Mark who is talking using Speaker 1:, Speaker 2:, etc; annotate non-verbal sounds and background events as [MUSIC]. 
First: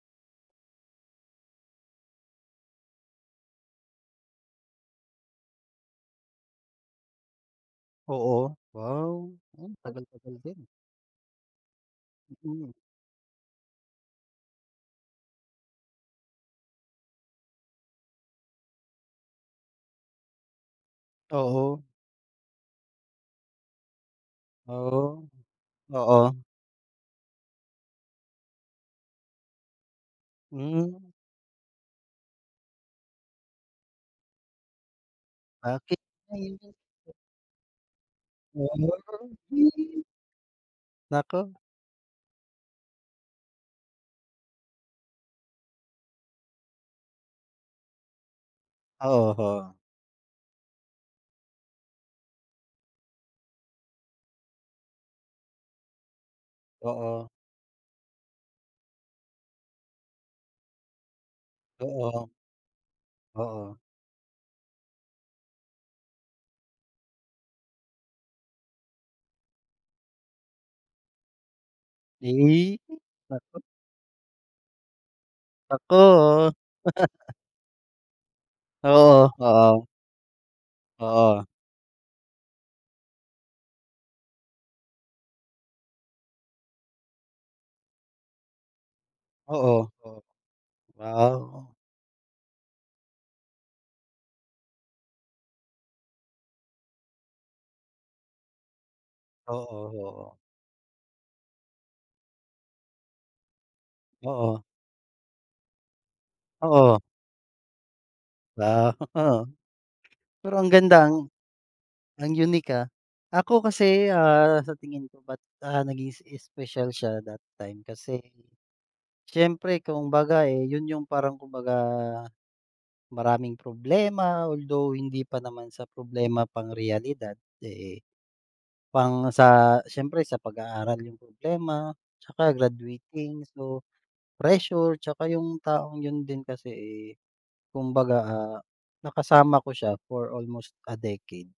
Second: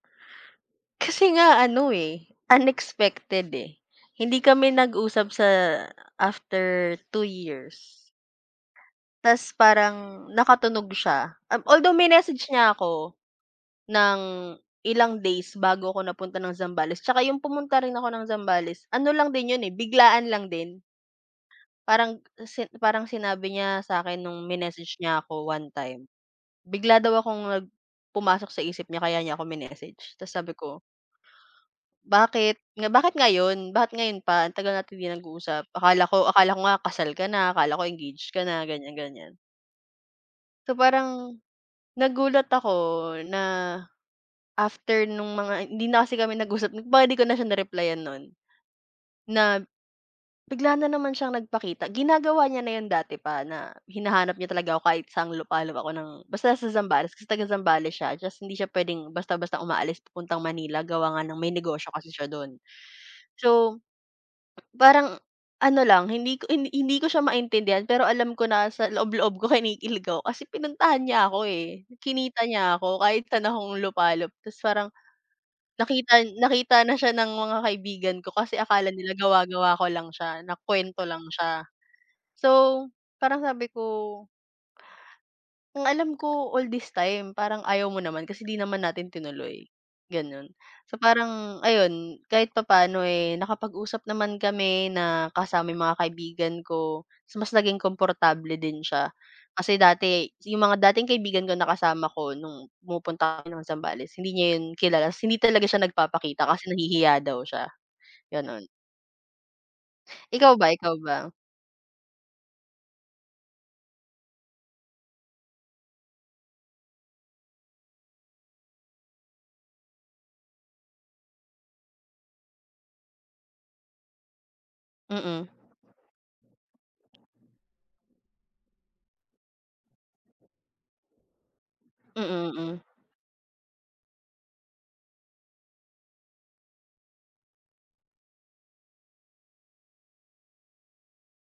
Speaker 1: Kasi nga, ano eh, unexpected eh. Hindi kami nag-usap sa after 2 years.
Speaker 2: Oo, wow,
Speaker 1: Tas,
Speaker 2: hmm,
Speaker 1: parang,
Speaker 2: tagal-tagal din.
Speaker 1: nakatunog siya, um, although minessage
Speaker 2: Mm.
Speaker 1: niya ako ng ilang days bago ako napunta ng Zambales. Tsaka yung pumunta rin ako ng Zambales, ano lang din 'yon eh, biglaan lang din.
Speaker 2: Oo.
Speaker 1: Parang, si parang sinabi niya sa'kin no'ng, minessage niya
Speaker 2: Oh,
Speaker 1: ako one time,
Speaker 2: oo.
Speaker 1: bigla daw akong nag pumasok sa isip niya kaya niya ako minessage tapos sabi ko
Speaker 2: Hmm.
Speaker 1: "Bakit, nga bakit ngayon? Bakit ngayon pa? Ang tagal natin 'di nag-uusap
Speaker 2: Bakit
Speaker 1: akala ko, akala ko
Speaker 2: ngayon
Speaker 1: nga kasal ka na, akala ko engage ka na",
Speaker 2: Wow,
Speaker 1: ganyan-ganyan.
Speaker 2: feel.
Speaker 1: So, parang,
Speaker 2: Naku.
Speaker 1: nagulat ako na, after no'ng mga hindi na kasi kami nag-usap, 'di ba, 'di ko na siya ni-reply-yan no'n.
Speaker 2: Oo,
Speaker 1: Na
Speaker 2: ho.
Speaker 1: bigla na naman siyang nagpakita, ginagawa niya na 'yon dati pa, na, hinahanap niya talaga ako kahit sang lupalop ako ng basta sa Zambales, kasi
Speaker 2: Oo.
Speaker 1: taga-Zambales siya, tas hindi siya puwedeng basta-basta umaalis papuntang Manila, gawa nga nang may negosyo kasi siya
Speaker 2: Oo.
Speaker 1: do'n.
Speaker 2: Oo.
Speaker 1: So, parang ano lang, hindi ko hi hindi ko siya maintindihan, pero alam ko na, sa loob-loob ko kinikilig ako, kasi pinuntahan niya ako, eh. Kinita niya
Speaker 2: Ey.
Speaker 1: ako, kahit saan
Speaker 2: Naku.
Speaker 1: akong lupalop, tas parang,
Speaker 2: Naku.
Speaker 1: nakita nakita na siya ng
Speaker 2: [LAUGHS]
Speaker 1: mga kaibigan ko, kasi akala nila
Speaker 2: Oo,
Speaker 1: gawa-gawa
Speaker 2: oo.
Speaker 1: ko lang siya, na kuwento lang
Speaker 2: Oo.
Speaker 1: siya. So, parang sabi ko "Ang alam ko, all this time, parang ayaw mo naman, kasi, 'di naman natin tinuloy."
Speaker 2: Oo, oh.
Speaker 1: Gano'n. So, parang
Speaker 2: Wow!
Speaker 1: ayun, kahit papaano, eh, nakapag-usap naman kami, na kasama yung mga kaibigan ko. Tas mas naging komportable din siya, kasi
Speaker 2: Oo,
Speaker 1: dati,
Speaker 2: oo.
Speaker 1: yung mga dating kaibigan ko, na kasama ko, no'ng pumupunta kami ng Zambales, hindi niya
Speaker 2: Oo.
Speaker 1: 'yon kilala. Tas hindi talaga siya nagpapakita kasi
Speaker 2: Oo.
Speaker 1: nahihiya daw siya, gano'n.
Speaker 2: Wow. [CHUCKLES]
Speaker 1: Ikaw
Speaker 2: Pero ang
Speaker 1: ba, ikaw
Speaker 2: ganda,
Speaker 1: ba?
Speaker 2: ang ang unique ah. Ako kasi, ah, sa tingin ko ba't, ah, naging s special siya that time, kasi, siyempre kumbaga, eh, 'yon yung parang kumbaga, maraming problema, although hindi pa
Speaker 1: Mm.
Speaker 2: naman sa problema pang realidad, eh, pang sa siyempre sa pag-aaral yung problema,
Speaker 1: Mm,
Speaker 2: tsaka
Speaker 1: mm.
Speaker 2: graduating. So, pressure, tsaka yung taong 'yon din kasi, eh, kumbaga, ah, nakasama ko siya for almost a decade.